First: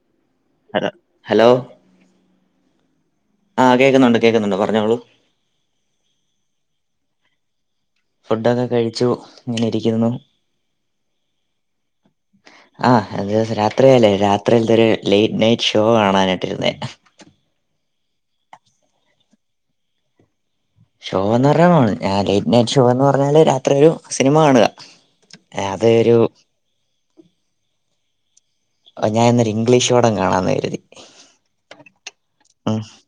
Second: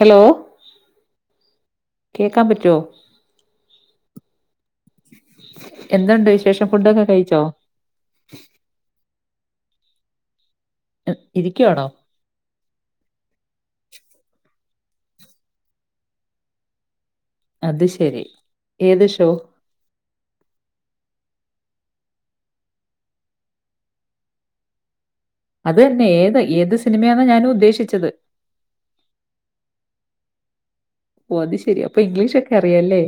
Hello hello hello കേക്കാൻ പറ്റോ? ആഹ് കേക്കുന്നുണ്ട് കേക്കുന്നുണ്ട് പറഞ്ഞോളൂ. എന്തുണ്ട് വിശേഷം ഫുഡൊക്കെ കഴിച്ചോ? ഫുഡൊക്കെ കഴിച്ചു ഇങ്ങനെ ഇരിക്കുന്നു. ഏഹ് ഇരിക്കുവാണോ? ആഹ് അതെ അതെ രാത്രിയല്ലേ രാത്രിയൽത്തൊരു ലേറ്റ് നൈറ്റ് ഷോ കാണാനായിട്ടിരുന്നേ. അത് ശെരി ഏത് ഷോ? ഷോ എന്ന് പറഞ്ഞാ [unintelligible] ഞാ ലേറ്റ് നൈറ്റ് ഷോ എന്ന് പറഞ്ഞാല് രാത്രി ഒരു സിനിമ കാണുക അത് തന്നെ ഏത് ഏത് സിനിമയാന്നാ ഞാനും ഉദ്ദേശിച്ചത്. ഓഹ് ഞാൻ ഇന്നൊരു ഇംഗ്ലീഷ് പടം കാണാന്ന് കരുതി ഓഹ് അത് ശെരി അപ്പ ഇംഗ്ലീഷൊക്കെ ഉം അറിയാല്ലേ?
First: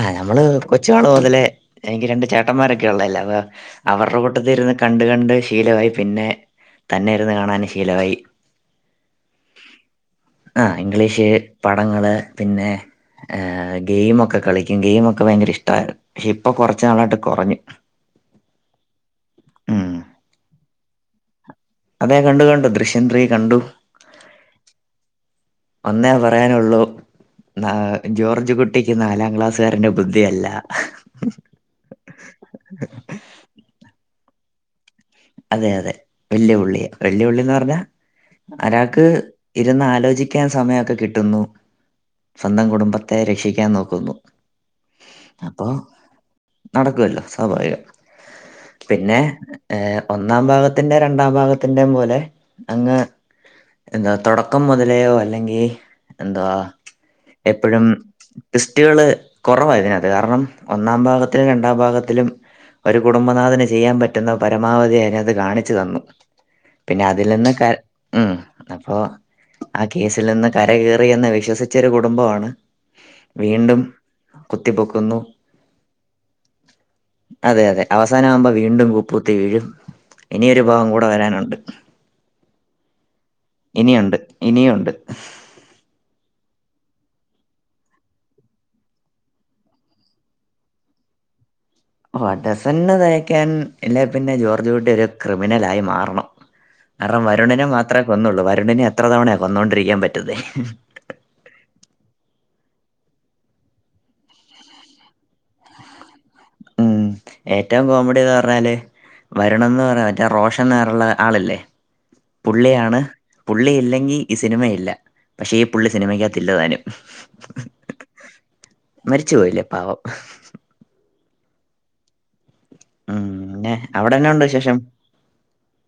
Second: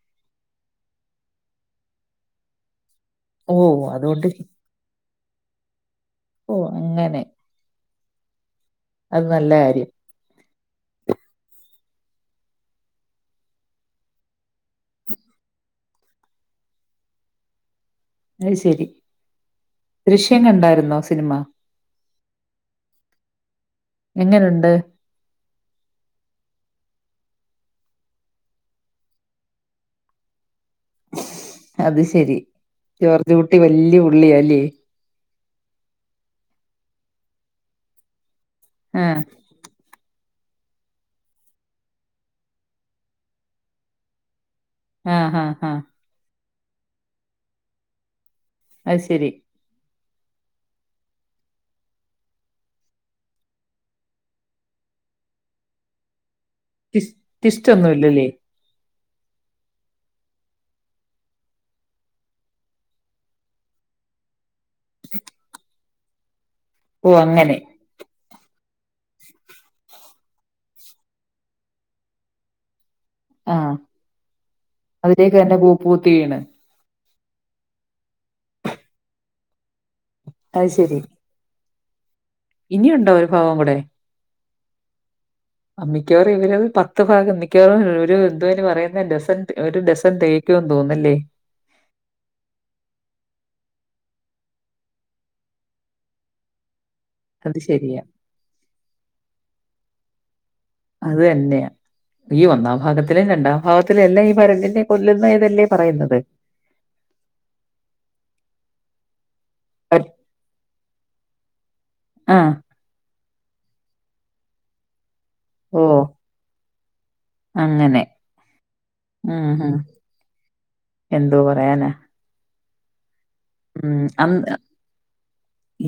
ആഹ് നമ്മള് കൊച്ചുനാള് മൊതലേ എനിക്ക് രണ്ട ചേട്ടന്മാരൊക്കെ ഉള്ളതല്ലേ, അപ്പൊ ഓ അവർടെ അതുകൊണ്ട് കൂട്ടത്തി ഇരുന്ന് കണ്ട കണ്ട് ശീലവായി പിന്നെ ഓ തന്നെ അങ്ങനെ ഇരുന്ന് കാണാന് ശീലവായി. അത് നല്ല കാര്യം ആഹ് ഇംഗ്ലീഷ് പടങ്ങള് പിന്നെ ഏഹ് ഗെയിമൊക്കെ കളിക്കും ഗെയിമൊക്കെ ഭയങ്കര ഇഷ്ടായി പക്ഷെ ഇപ്പൊ കൊറച്ച് നാളായിട്ട് കൊറഞ്ഞ് അയ് ശെരി ഉം ദൃശ്യം കണ്ടായിര്ന്നോ സിനിമ? അതെ കണ്ടു കണ്ടു ദൃശ്യം ത്രീ കണ്ടു. എങ്ങനുണ്ട് ഒന്നേ പറയാനൊള്ളൂ നാ ജോർജ് കുട്ടിക്ക് നാലാം ക്ലാസ്സുകാരന്റെ ബുദ്ധിയ. ല്ല അത് ശെരി ജോർജ് കുട്ടി വെല്യ പുള്ളിയാല്ലേ. അതെ യതെ വെല്ല്യ പുള്ളിയ വെല്ല്യ പുള്ളിന്ന് പർഞ്ഞാ ആ അരാക്ക് ഇരുന്നാലോചിക്കാൻ സമയയൊക്കെ കിട്ടുന്നു. സ്വന്തം കുടുംബത്തെ രക്ഷിക്കാൻ നോക്കുന്നു. ആ ആ അപ്പൊ ആ നടക്കുവല്ലോ സ്വാഭാവികം. അത് പിന്നെ ശരി ഏഹ് ഒന്നാം ഭാഗത്തിൻ്റെ രണ്ടാം ഭാഗത്തിൻ്റെം പോലെ അങ്ങ് എന്താ തൊടക്കം മുതലെയോ അല്ലെങ്കി എന്തുവാ ട്വിസ്- ട്വിസ്റ്റ് എപ്പഴും ഒന്നും ഇല്ലല്ലേ ട്വിസ്റ്റുകള് കൊറവായിതിനകത്ത് കാരണം ഒന്നാം ഭാഗത്തിലും രണ്ടാം ഭാഗത്തിലും ഒരു കുടുംബനാഥന് ചെയ്യാം പറ്റുന്ന പരമാവധി അയ്നാത്ത് കാണിച്ച് തന്നു. പിന്നെ ഓ അതിലന്ന് അങ്ങനെ ക ഉം അപ്പോ ആ കേസിൽ നിന്ന് കരകേറി എന്ന് വിശ്വസിച്ചെരു കുടുംബാണ്. ആ വീണ്ടും കുത്തിപൊക്കുന്നു. അതിലേക്ക് തന്നെ കൂപ്പൂത്തി വീണ് അതെ യതെ അവസാനാവുമ്പോ വീണ്ടും കുപ്പൂത്തി വീഴും ഇനിയൊരു ഭാഗം കൂടെ വരാനുണ്ട്. ഇനി യുണ്ടോ ഇനിയുണ്ട് ഇനിയുണ്ട് ഉം മ്മിക്കവാറും ഇവരത് പത്ത് ഭാഗം മിക്കവാറും ഒര് തെന്നെ പറയുന്നെ ഡസൻ ഒരു ഡസൻ തെയ് ക്കും തോന്നല്ലേ ഓഹ് ഡസൺന്ന് തയ്ക്കാൻ ഇല്ലെ പിന്നെ ജോർജൂട്ടിയൊരു ക്രിമിനലായി മാറണം. കാരണം അത് വരുണിനെ മാത്രേ ശരിയാ. കൊന്നൊള്ളൂ വരുണിനെ എത്ര തവണെ കൊന്നോണ്ടിരിക്കാൻ പറ്റുന്നെ. അതെന്നെ ഈ ഒന്നാം ഭാഗത്തിലും രണ്ടാം ഭാഗത്തിലും എല്ലാം ഈ വരുണിനെ കൊല്ലുന്ന യ്തല്ലേ പറയുന്നത്. ഉം ഏറ്റവും കോമഡി ന്ന് പർഞ്ഞാല് വരുണെന്ന് പ പറിണെ മറ്റേ റോഷൻ ആർള്ള ആളല്ലേ ആഹ്. പുള്ളിയാണ് പുള്ളിയില്ലെങ്കി ഈ സിനിമയില്ല പക്ഷേ ഈ പുള്ളി ഓഹ്! സിനിമയ്ക്കകത്തില്ലതാനും. അങ്ങനെ. മരിച്ചു ഉം, പോയില്ലേ ഉം. പാവം എന്തോ പറയാന ഉം പിന്നെ ഉം അവിടെന്നാ അം ഉണ്ട് വിശേഷം?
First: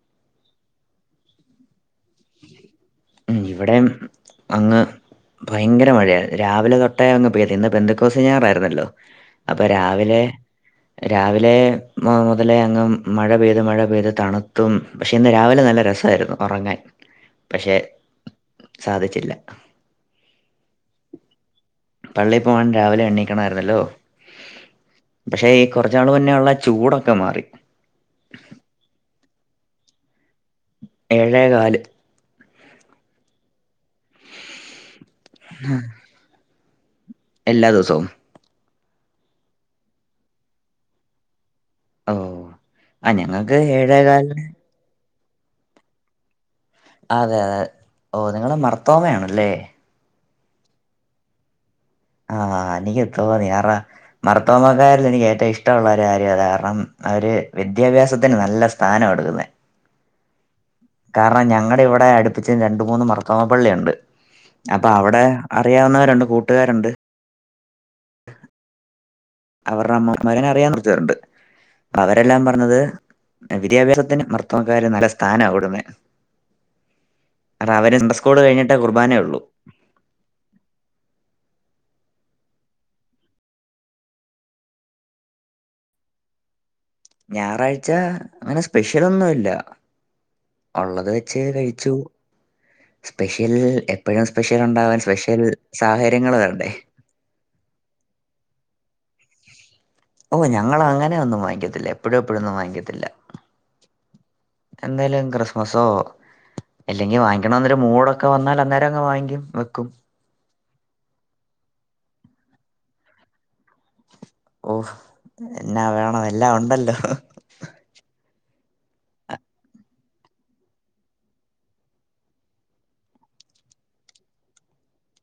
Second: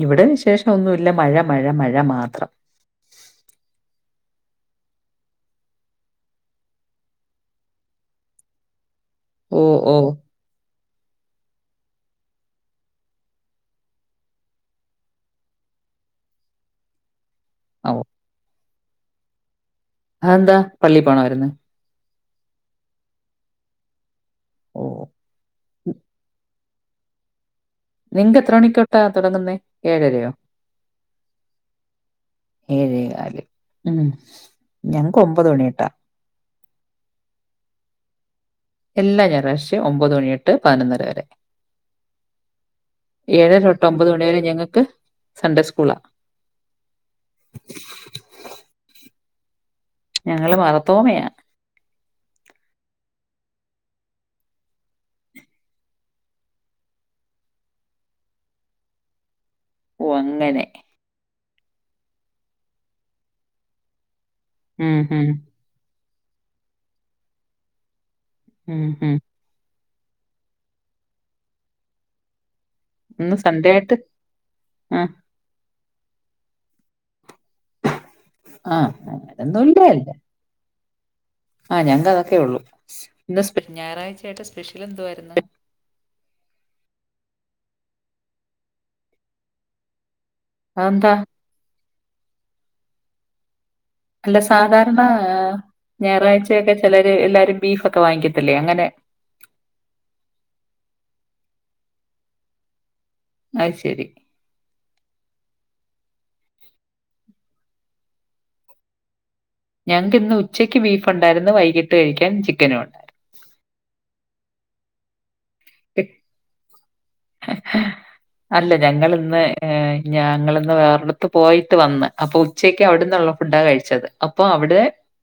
ഇവടെ വിശേഷൊന്നുല്ല മഴ മഴ മഴ മാത്രം. ഉം ഇവടെം അങ്ങ് ഭയങ്കര മഴയാ രാവിലെ തൊട്ടേ അങ്ങ് പെയ്ത് ഇന്ന് ബെന്ത്ക്കോസിനാറായിര്ന്നല്ലോ അപ്പൊ ഓഹ്! ഓഹ്! രാവിലെ രാവിലെ മുതലേ അങ്ങ് മഴ പെയ്ത് മഴ പെയ്ത് തണ്ത്തും പക്ഷേ ഇന്ന് രാവിലെ നല്ല രസായിരുന്നു ഒറങ്ങാൻ പക്ഷേ ഓഹ്! സാധിച്ചില്ല ആന്താ പള്ളി പോണായിര്ന്നോ? പള്ളി പോവാൻ രാവിലെ എണീക്കണായിരുന്നല്ലോ. ഓഹ് പക്ഷെ ഈ കൊറച്ച്നാള് മുന്നെയുള്ള ചൂടൊക്കെ മാറി. നിൻക്ക് എത്ര മണി തൊട്ടാ തൊടങ്ങുന്ന ഏഴരയോ? ഏഴേകാല് ഏഴേകല് ഉം ഞങ്ങക്ക് ഒമ്പത് മണിതൊട്ടാ. എല്ലാ ദിവസവും എല്ലാ ഞായറാഴ്ചയും ഒമ്പത് മണിയൊട്ട് പതിനൊന്നര വരെ ഓ ആ ഞങ്ങൾക്ക് ഏഴരൊട്ട് ഏഴേ ഒമ്പത് മണി വരെ കാലിന് ഞങ്ങക്ക് സൺഡേ സ്കൂളാ അതെ ഓഹ് നിങ്ങള് മർത്തോമയാണല്ലേ ഞങ്ങള് മർത്തോമയ ആഹ് എനിക്ക് തോന്നി കാരണം മർത്തോമാക്കാരിൽ എനിക്ക് ഏറ്റവും ഇഷ്ട്ടവുള്ള ഒര് കാര്യം അതാ കാരണം അവര് വിദ്യാഭ്യാസത്തിന് നല്ല സ് സ്ഥാന കൊട്ക്കുന്നേ ഓഹ് അങ്ങനെ കാരണം ഞങ്ങടെ ഇവിടെ അടുപ്പിച്ച് രണ്ട് മൂന്ന് മർത്തോമ പള്ളിയുണ്ട് അപ്പൊ ഉം അവ്ടെ ഉം അറിയാവുന്നവരുണ്ട് കൂട്ടുകാരുണ്ട് [inaudible] ഉം മ്ഹ് അവരുടെ അമ്മമാര് അങ്ങനെ അറിയാവുന്ന കൊറച്ചു പേരുണ്ട് അപ്പ അവരെല്ലാം പറഞ്ഞത് ഇന്ന് എ സൺഡേ ആയിട്ട് വിദ്യാഭ്യാസത്തിന് മർത്തോമാക്കാര് ആഹ് നല്ല സ്ഥാനാ കൊടുന്നേ അത് അവര് ഇന്റെർ സ്കോട് കഴിഞ്ഞിട്ടേ ആഹ് കുർബാനയുള്ളു [unintelligible] ആഹ് ഞങ്ങ അതക്കെ ഉള്ളൂ സ് ഇന്ന് സ്പെ ഞാറാഴ്ചയായിട്ട് സ്പെഷ്യൽ എന്തുവാരുന്നു. ഞാറാഴ്ച അങ്ങന സ്പെഷ്യലൊന്നുല്ല ഒള്ളത് അതെന്താ വെച്ച് കഴിച്ചു സ്പെഷ്യൽ എ എപ്പഴും അല്ല സ്പെഷ്യലുണ്ടാവാൻ സാധാരണ സ്പെഷ്യൽ സാഹര്യങ്ങള് വരണ്ടേ ഞായറാഴ്ചയൊക്കെ [unintelligible] എല്ലാരും ബീഫൊക്കെ വാങ്ങിക്കത്തില്ലേ അങ്ങനെ ഓഹ് ഞങ്ങളങ്ങനെ ഒന്നും വാങ്ങിക്കത്തില്ല എപ്പഴും എപ്പഴൊന്നും വാങ്ങിക്കത്തില്ല അയ് ശെരി എന്തേലും ക്രിസ്മസോ അല്ലെങ്കി വാങ്ങിക്കണോന്ന് ഒരു മൂടൊക്കെ വന്നാൽ അന്നേരം അങ്ങ് വാങ്ങിക്കും വെക്കും ഞങ്ങക്കിന്ന് ഉച്ചയ്ക്ക് ബീഫ് ഒണ്ടായിരുന്നു വൈകിട്ട് കഴിക്കാൻ ചിക്കനും ഒണ്ട് ഓഹ് എന്നാ വേണം എല്ലാം ഒണ്ടല്ലോ [unintelligible] അല്ല ഞങ്ങള്ന്ന് ഏഹ് ഞങ്ങളിന്ന് വേറൊരിടത്ത് പോയിട്ട് വന്ന് അപ്പൊ ഉച്ചെക്ക് അവിടെന്നൊള്ള ഫുഡാ കഴിച്ചത് അപ്പോ അവിടെ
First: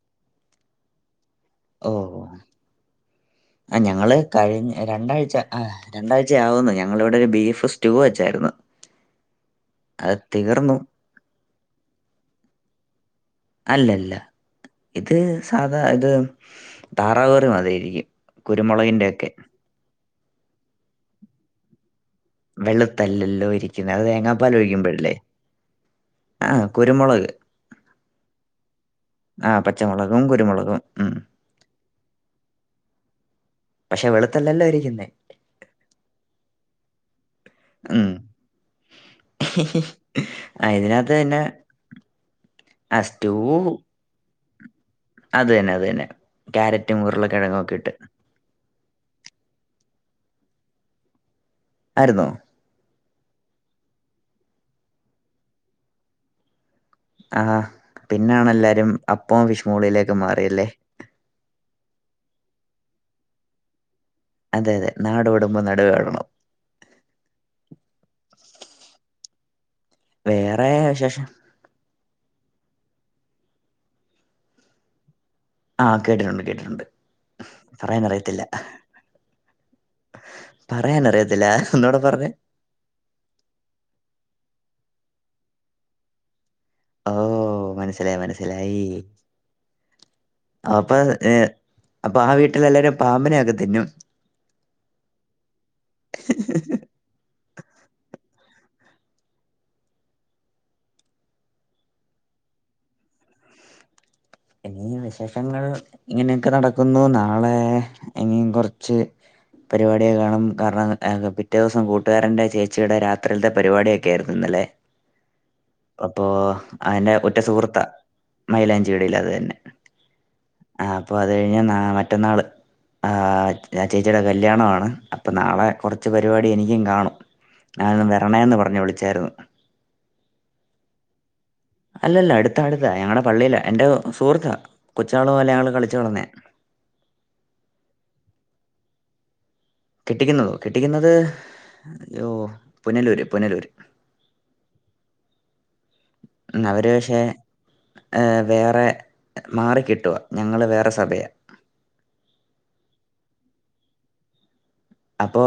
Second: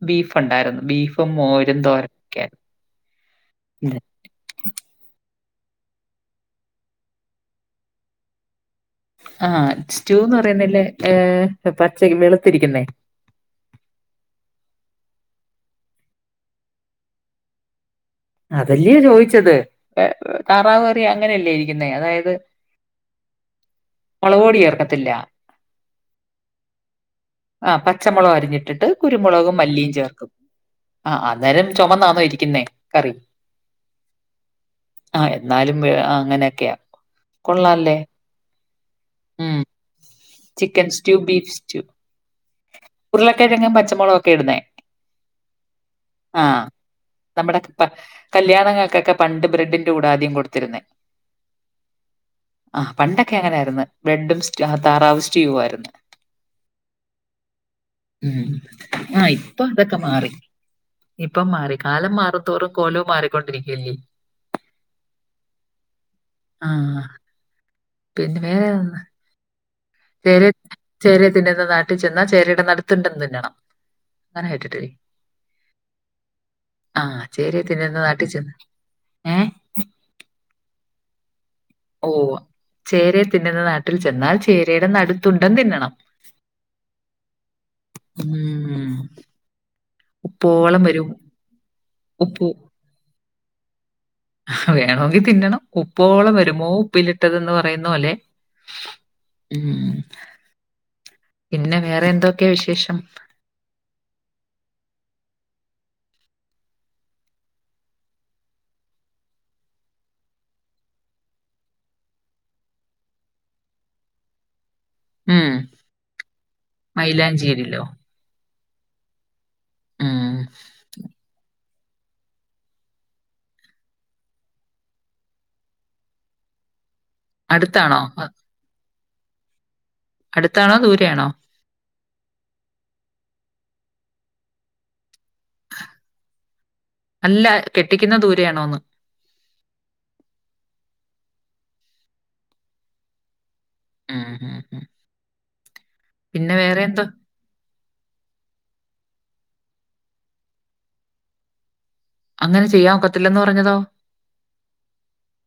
ബീഫൊണ്ടായിരുന്നു ബീഫും മോര് ഓഹ് ആഹ് ഞങ്ങള് കഴിഞ്ഞ രണ്ടാഴ്ച്ച ആഹ് രണ്ടാഴ്ച ആവുന്നു ഞങ്ങളിവിടെ ഒര് ബീഫ് സ്റ്റൂ വെച്ചാരുന്നു. ആഹ് സ്റ്റൂന്ന് പറയുന്ന്ല്ലേ ഏഹ് പച്ചക്ക് വെളുത്തിരിക്കുന്നേ? അല്ലല്ല ഇത് സാധാ ഇത് താറാവുകറി മാതിരി ഇരിക്കും. അതല്ലേ ചോയ്ച്ചത് ഏവ് താറാവ്ക്കറി അങ്ങനെയല്ലേ ഇരിക്കുന്നേ അതായത് വെളുത്തല്ലല്ലോ ഇരിക്കുന്നെ അത് തേങ്ങാ മുളക് പാല് പൊടി ചേർക്കത്തില്ല. ഒഴിക്കുമ്പഴല്ലേ ആഹ് കുരുമൊളക് ആഹ് പച്ചമുളക് അരിഞ്ഞിട്ടിട്ട് കുരുമുളകും മല്ലിയും പച്ചമുളകും ചേർക്കും കുരുമുളകും ഉം ആഹ് അ അന്നേരം ചൊമന്നാന്നോ ഇരിക്കുന്നേ കറി പക്ഷെ വെളുത്തല്ലല്ലോ ഇരിക്കുന്നേ ആഹ് എന്നാലും വെ അങ്ങനെയൊക്കെയ കൊള്ളാല്ലേ ഉം ഉം ആ ചിക്കെൻസ്റ്റൂ ഇതിനകത്ത് തന്നെ ബീഫ്സ്റ്റൂ ആ സ്റ്റൂ ഉര്ളക്കെഴങ്ങ് പച്ച മൊളകോക്കെ ഇടുന്നേ അത് തന്നെ അത് തന്നെ ക്യാരറ്റും ഉർള കെഴങ്ങുമൊക്കെ ഇട്ട് കല്യാണങ്ങക്കക്കെ പണ്ട് ബ്രെഡിന്റെ കൂടാ ആദ്യം കൊട്ത്തിരുന്നേ. ആര്ന്നോ ആഹ് പണ്ടൊക്കെ അങ്ങനെ ആര്ന്ന് ബ്രെഡും സ്റ്റ് താറാവ് സ്റ്റൂ ആരുന്നു. ആഹ് ഉം പിന്നാണ് എല്ലാരും ആഹ് അപ്പോം ഇപ്പൊ ഫിഷ് അതൊക്കെ മോളീലേക്കും മാറി മാറിയല്ലേ ഇപ്പം മാറി കാലം മാറും ത്തോറും കോലോം മാറിക്കൊണ്ടിരിക്കല്ലീ അതെ അതെ നാട് ഓടുമ്പോ നടുവേ ഓടണം ആഹ് പിൻവേ [unintelligible] ചേരേ വേറെ വിശേഷം ചേരേതിന്ന്ന്ന നാട്ടിൽചെന്നാ ചേരേടെ നടുത്തുണ്ടം തിന്നണം അങ്ങനെ കേട്ടില്ലേ ആഹ് കേട്ടിട്ടുണ്ട് കേട്ടിട്ടുണ്ട് ആഹ് ചേരേ തിന്ന്ന്ന പറയാനറിയത്തില്ല നട്ടിച്ചെന്ന് ഏഹ് പറയാനറിയത്തില്ല. ഒന്നൂടെ ഓ പറഞ്ഞേ ചേരെ തിന്ന്ന്ന നാട്ടിൽ ചെന്നാൽ ചേരയുടെ നടുത്തുണ്ടം തിന്നണം. ഓഹ് മനസിലായി മനസ്സിലായി ഉം ഉപ്പോളം അപ്പൊ വരും ഏഹ് അപ്പൊ ആ ഉപ്പ് വീട്ടിലെ എല്ലാരും പാമ്പിനൊക്കെ തിന്നും. വെനൺണൊങ്കിൽ തിന്നണം ഉപ്പോളം വരുമോ ഉപ്പിലിട്ടതെന്ന് പറയുന്ന പോലെ. ഉം പിന്നെ വേറെ എന്തൊക്കെയാ വിശേഷം. ഇനിയ് വിശേഷങ്ങൾ ഇങ്ങനെയൊക്കെ നടക്കുന്നു നാളെ ഇനിയും കൊറച്ച്. പരിപാടി കാണും കാരണം പിറ്റേ ദിവസം കൂട്ടുകാരന്റെ ചേച്ചിയുടെ രാത്രിയിലത്തെ പരിപാടിയൊക്കെ ആയിരുന്നു ഇന്നലെ ഉം അപ്പോ [unintelligible] ഉറ്റ സുഹൃത്താ മൈലാഞ്ചിയിലോ മൈലാഞ്ചി ഇടല് അത് തന്നെ. ഉം ആഹ് അപ്പൊ അത് കഴിഞ്ഞാ ന മറ്റന്നാള്. ആഹ് ആ ചേച്ചിയുടെ കല്യാണാണ് അപ്പൊ നാളെ കൊറച്ച് പരിപാടി എനിക്കും കാണും. അടുത്താണോ കാരണം അ- വരണെന്ന് പറഞ്ഞ് വിളിച്ചായിരുന്നു. അടുത്താണോ ദൂരെയാണോ. അല്ല അടുത്ത അടുത്താ ഞങ്ങളുടെ പള്ളില എന്റെ സുഹൃത്താ കൊച്ചനാൾ മുതലേ കളിച്ച് വളന്നെയാ അല്ല കെട്ടിക്കുന്ന ദൂരയാണോന്ന്. കെട്ടിക്കുന്നതോ കെട്ടിക്കുന്നത് ഓഹ് പുനലൂര് പുനലൂര്. ഉം ഉം ഉം. പിന്നെ ന്ന വേറെ അവര് എന്തോ പക്ഷെ ഏഹ് വേറെ മാറിക്കെട്ടുവ ഞങ്ങാ വേറെ സഭയാ. അങ്ങനെ ചെയ്യാൻ ഒക്കത്തില്ലന്ന് പറഞ്ഞതോ. അപ്പോ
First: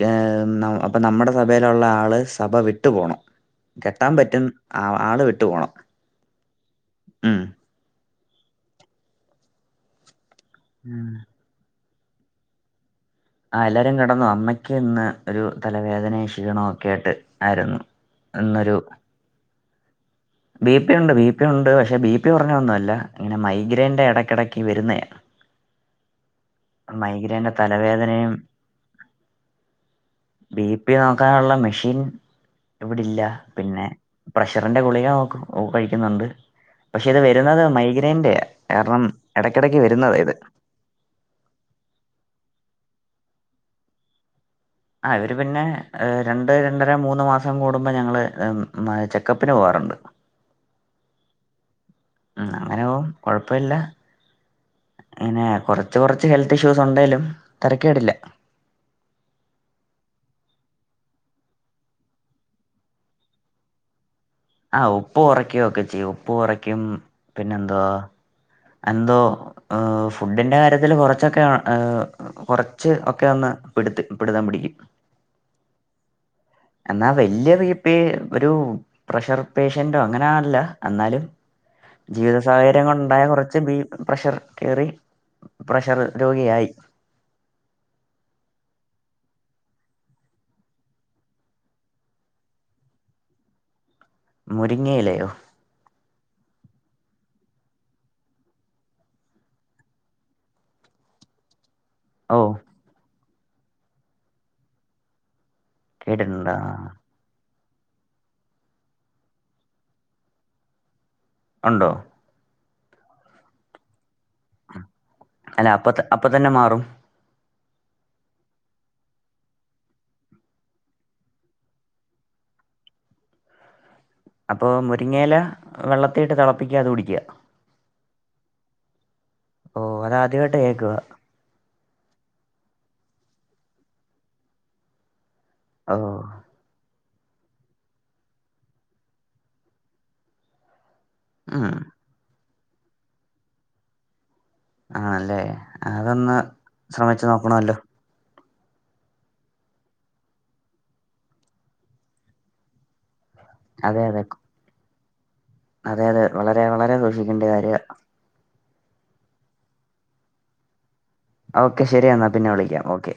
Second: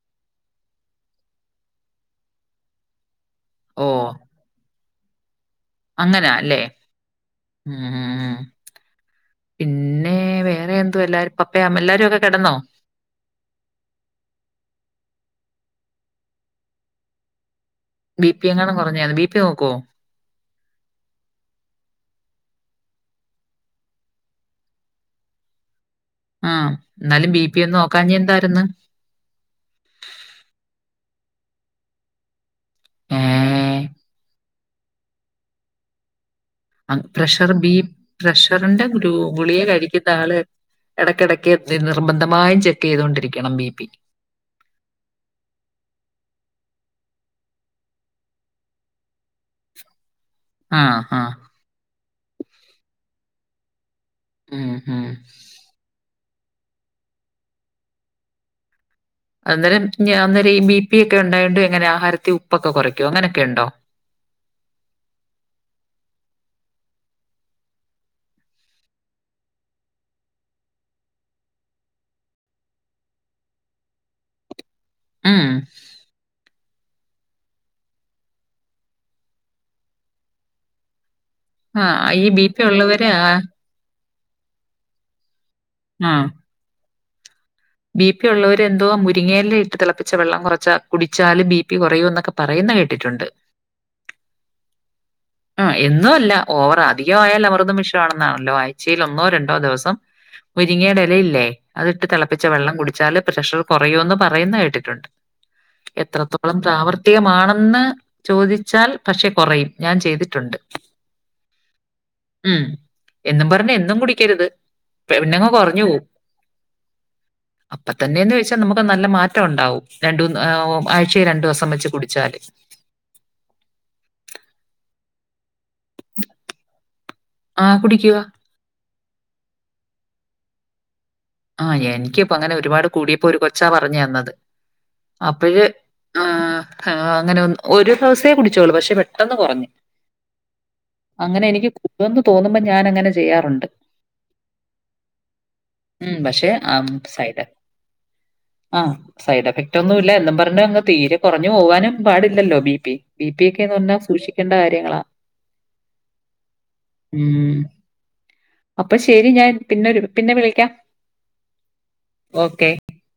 കെ ന്ന അപ്പൊ നമ്മുടെ സഭയിലുള്ള ആള് സഭ വിട്ടു പോണം. ഓ കെട്ടാൻ പറ്റും ആ ആള് വിട്ടു പോണം. അങ്ങനാ അല്ലേ ഉം പിന്നെ വേ വേ ഉം. എന്തുവാ എല്ലാരും പപ്പയും എല്ലാരും ഒക്കെ കെടന്നോ. ആഹ് എല്ലാരും കിടന്നു അമ്മയ്ക്ക് ഇന്ന് ഒരു തലവേദനയും ക്ഷീണ ഒക്കെ ആയിട്ട് ആയിരുന്നു. ബി പി ഇന്നൊരു എങ്ങാനും കുറഞ്ഞായാണോ ബി പി നോക്കോ. ബി പി ഉണ്ട് ബി പി ഉണ്ട് പക്ഷെ ബി പി കുറഞ്ഞൊന്നുല്ല ഇങ്ങനെ മൈഗ്രൈന്റെ ഇടയ്ക്കിടയ്ക്ക് വരുന്നയാ ആഹ് എന്നാലും ബി മൈഗ്രൈൻ്റെ പി ഒന്ന് നോക്കാഞ്ഞെ തലവേദനയും എന്തായിര്ന്ന്. ബി പി നോക്കാനുള്ള മെഷീൻ. ഇവിടല്ല ഏ പിന്നെ പ്രഷറിന്റെ ഗുളിക നോ കഴിക്കുന്നുണ്ട്. പക്ഷെ ഇത് പ്രഷർ വരുന്നത് ബി മൈഗ്രൈൻ്റെയാ പ്രഷറിന്റെ കാരണം ഗു ഗുളിയെ ഇടയ്ക്കിടയ്ക്ക് വരുന്നതാ കഴിക്കുന്ന ഇത് ആള് ഇടയ്ക്കിടയ്ക്ക് നിർബന്ധമായും ചെക്ക് ചെയ്തുകൊണ്ടിരിക്കണം ബി പി ആഹ് ഇവര് പിന്നെ രണ്ട് രണ്ടര മൂന്ന് മാസം കൂടുമ്പോൾ ഞങ്ങൾ ചെക്കപ്പിന് പോകാറുണ്ട് ആഹ് ആഹ് ഉം അങ്ങനെ പോം കൊഴപ്പില്ല ഉം ഉം ഇങ്ങനെ കൊറ കുച്ച് കുറച്ച് ഹെൽത്ത് ഇഷ്യൂസ് ഉണ്ടേലും തരകേടില്ല അന്നേരം ഞാ അന്നേരം ഈ ബി പി ഒക്കെ ഉണ്ടായൊണ്ട് എങ്ങനെയാ ആഹാരത്തിൽ ഉപ്പൊക്കെ കുറയ്ക്കും അങ്ങനെയൊക്കെ ഉണ്ടോ ആഹ് ഉപ്പ് കൊറക്കെ ഒക്കെ ചെയ്യും ഉപ്പ് കൊറക്കും പിന്നെ എന്തുവാ എന്തോ ഫുഡിന്റെ കാര്യത്തില് കുറച്ചൊക്കെ ഏഹ് കൊറച്ച് ഒക്കെ ഒന്ന് പിടുത്ത് പിടുത്തം പിടിക്കും ഉം എന്നാ വല്ല്യ ബി പി ഒരു പ്രഷർ പേഷ്യന്റോ അങ്ങനെ ആല്ല എന്നാലും ആഹ് ഈ ജീവിത ബി പി സാഹചര്യം ഉള്ളവര് ഉണ്ടായ ആഹ് കുറച്ച് ബി പ്രഷർ കേറി പ്രഷർ ആഹ് രോഗിയായി ബി പി ഉള്ളവരെ എന്തോ മുരിങ്ങേയില ഇട്ട് തിളപ്പിച്ച വെള്ളം കൊറച്ച കുടിച്ചാല് ബി പി കുറയൂ എന്നൊക്കെ പറയുന്ന കേട്ടിട്ടുണ്ട് മുരിങ്ങയിലയോ ആഹ് എന്നു അല്ല. ഓവറാ അധികം ആയാൽ അമൃതം വിഷവാണെന്നാണല്ലോ ആഴ്ചയിൽ ഒന്നോ രണ്ടോ ദിവസം മുരിങ്ങിയയുടെ എല ഇല്ലെ അത് ഇട്ട് തള ഓ പ്പിച്ച വെള്ളം കുടിച്ചാല് പ്രഷർ കൊറയോന്ന് പറയുന്ന കേട്ടിട്ടുണ്ട്. കേട്ടിട്ടുണ്ടോ എത്രത്തോളം പ്രാവർ ആ തികമാണെന്ന് ചോദിച്ചാൽ പക്ഷെ കൊറയും. ഞാൻ ചെയ്തിട്ടുണ്ട് അണ്ടോ ഉം എന്നും പറഞ് എന്നും കുടിക്കരുത് പിന്നങ്ങ് അല്ല കുറഞ്ഞു അപ്പത പോവും. അപ്പ തന്നെ മാറും അപ്പ തന്നേന്നോയ്ച്ചാ നമുക്ക് നല്ല മാറ്റോ ഇണ്ടാവും. രണ്ടൂ ആയ്ചെ രണ്ടോസം വെച്ച് കുടിച്ചാല് അപ്പൊ മുരിങ്ങേല വെള്ളത്തിട്ട് തെളപ്പിക്കാതെ കുടിക്ക്യ ആഹ് കുടിക്കുവ ഓ അതാത്യായ്ട്ട് കേക്ക്വ ആഹ് എൻക്കിപ്പോ അങ്ങനെ ഒരുപാട് കൂടിയപ്പോരു കൊച്ചാ പറഞ്ഞെന്നത് അപ്പയ് ആഹ് ആഹ് അങ്ങനെ ഒരു ദെവസേ കുടിച്ചോളൂ. പഷെ പെട്ടെന്ന് കൊറഞ് അങ്ങനെ എനിക്ക് ഉം. തോന്നുമ്പോ ഞാനങ്ങനെ ചെയ്യാറുണ്ട് ആല്ലേ. ഉം അതൊന്ന് പക്ഷെ ആം ശ്രമിച്ചു സൈഡ് നോക്കണല്ലോ ആഹ് സൈഡഫക്റ്റോന്നുല്ല എന്നും പർഞ് അങ്ങ് തീരെ കൊർഞ്ഞു പോകാനും പാടില്ലല്ലോ ബി പി ബിപി ക്കെന്ന് പറഞ്ഞാ അതെ അതെ സൂഷിക്കേണ്ട കാര്യങ്ങളാ അതെ അതെ വളരെ വളരെ സൂഷിക്കെണ്ട ഉം കാര്യ അപ്പൊ ശരി ഞാൻ പിന്നെരു പിന്നെ വിളിക്യ ഓക്കെ ശരിയെന്നാ പിന്നെ വിളിക്കാം ഓക്കെ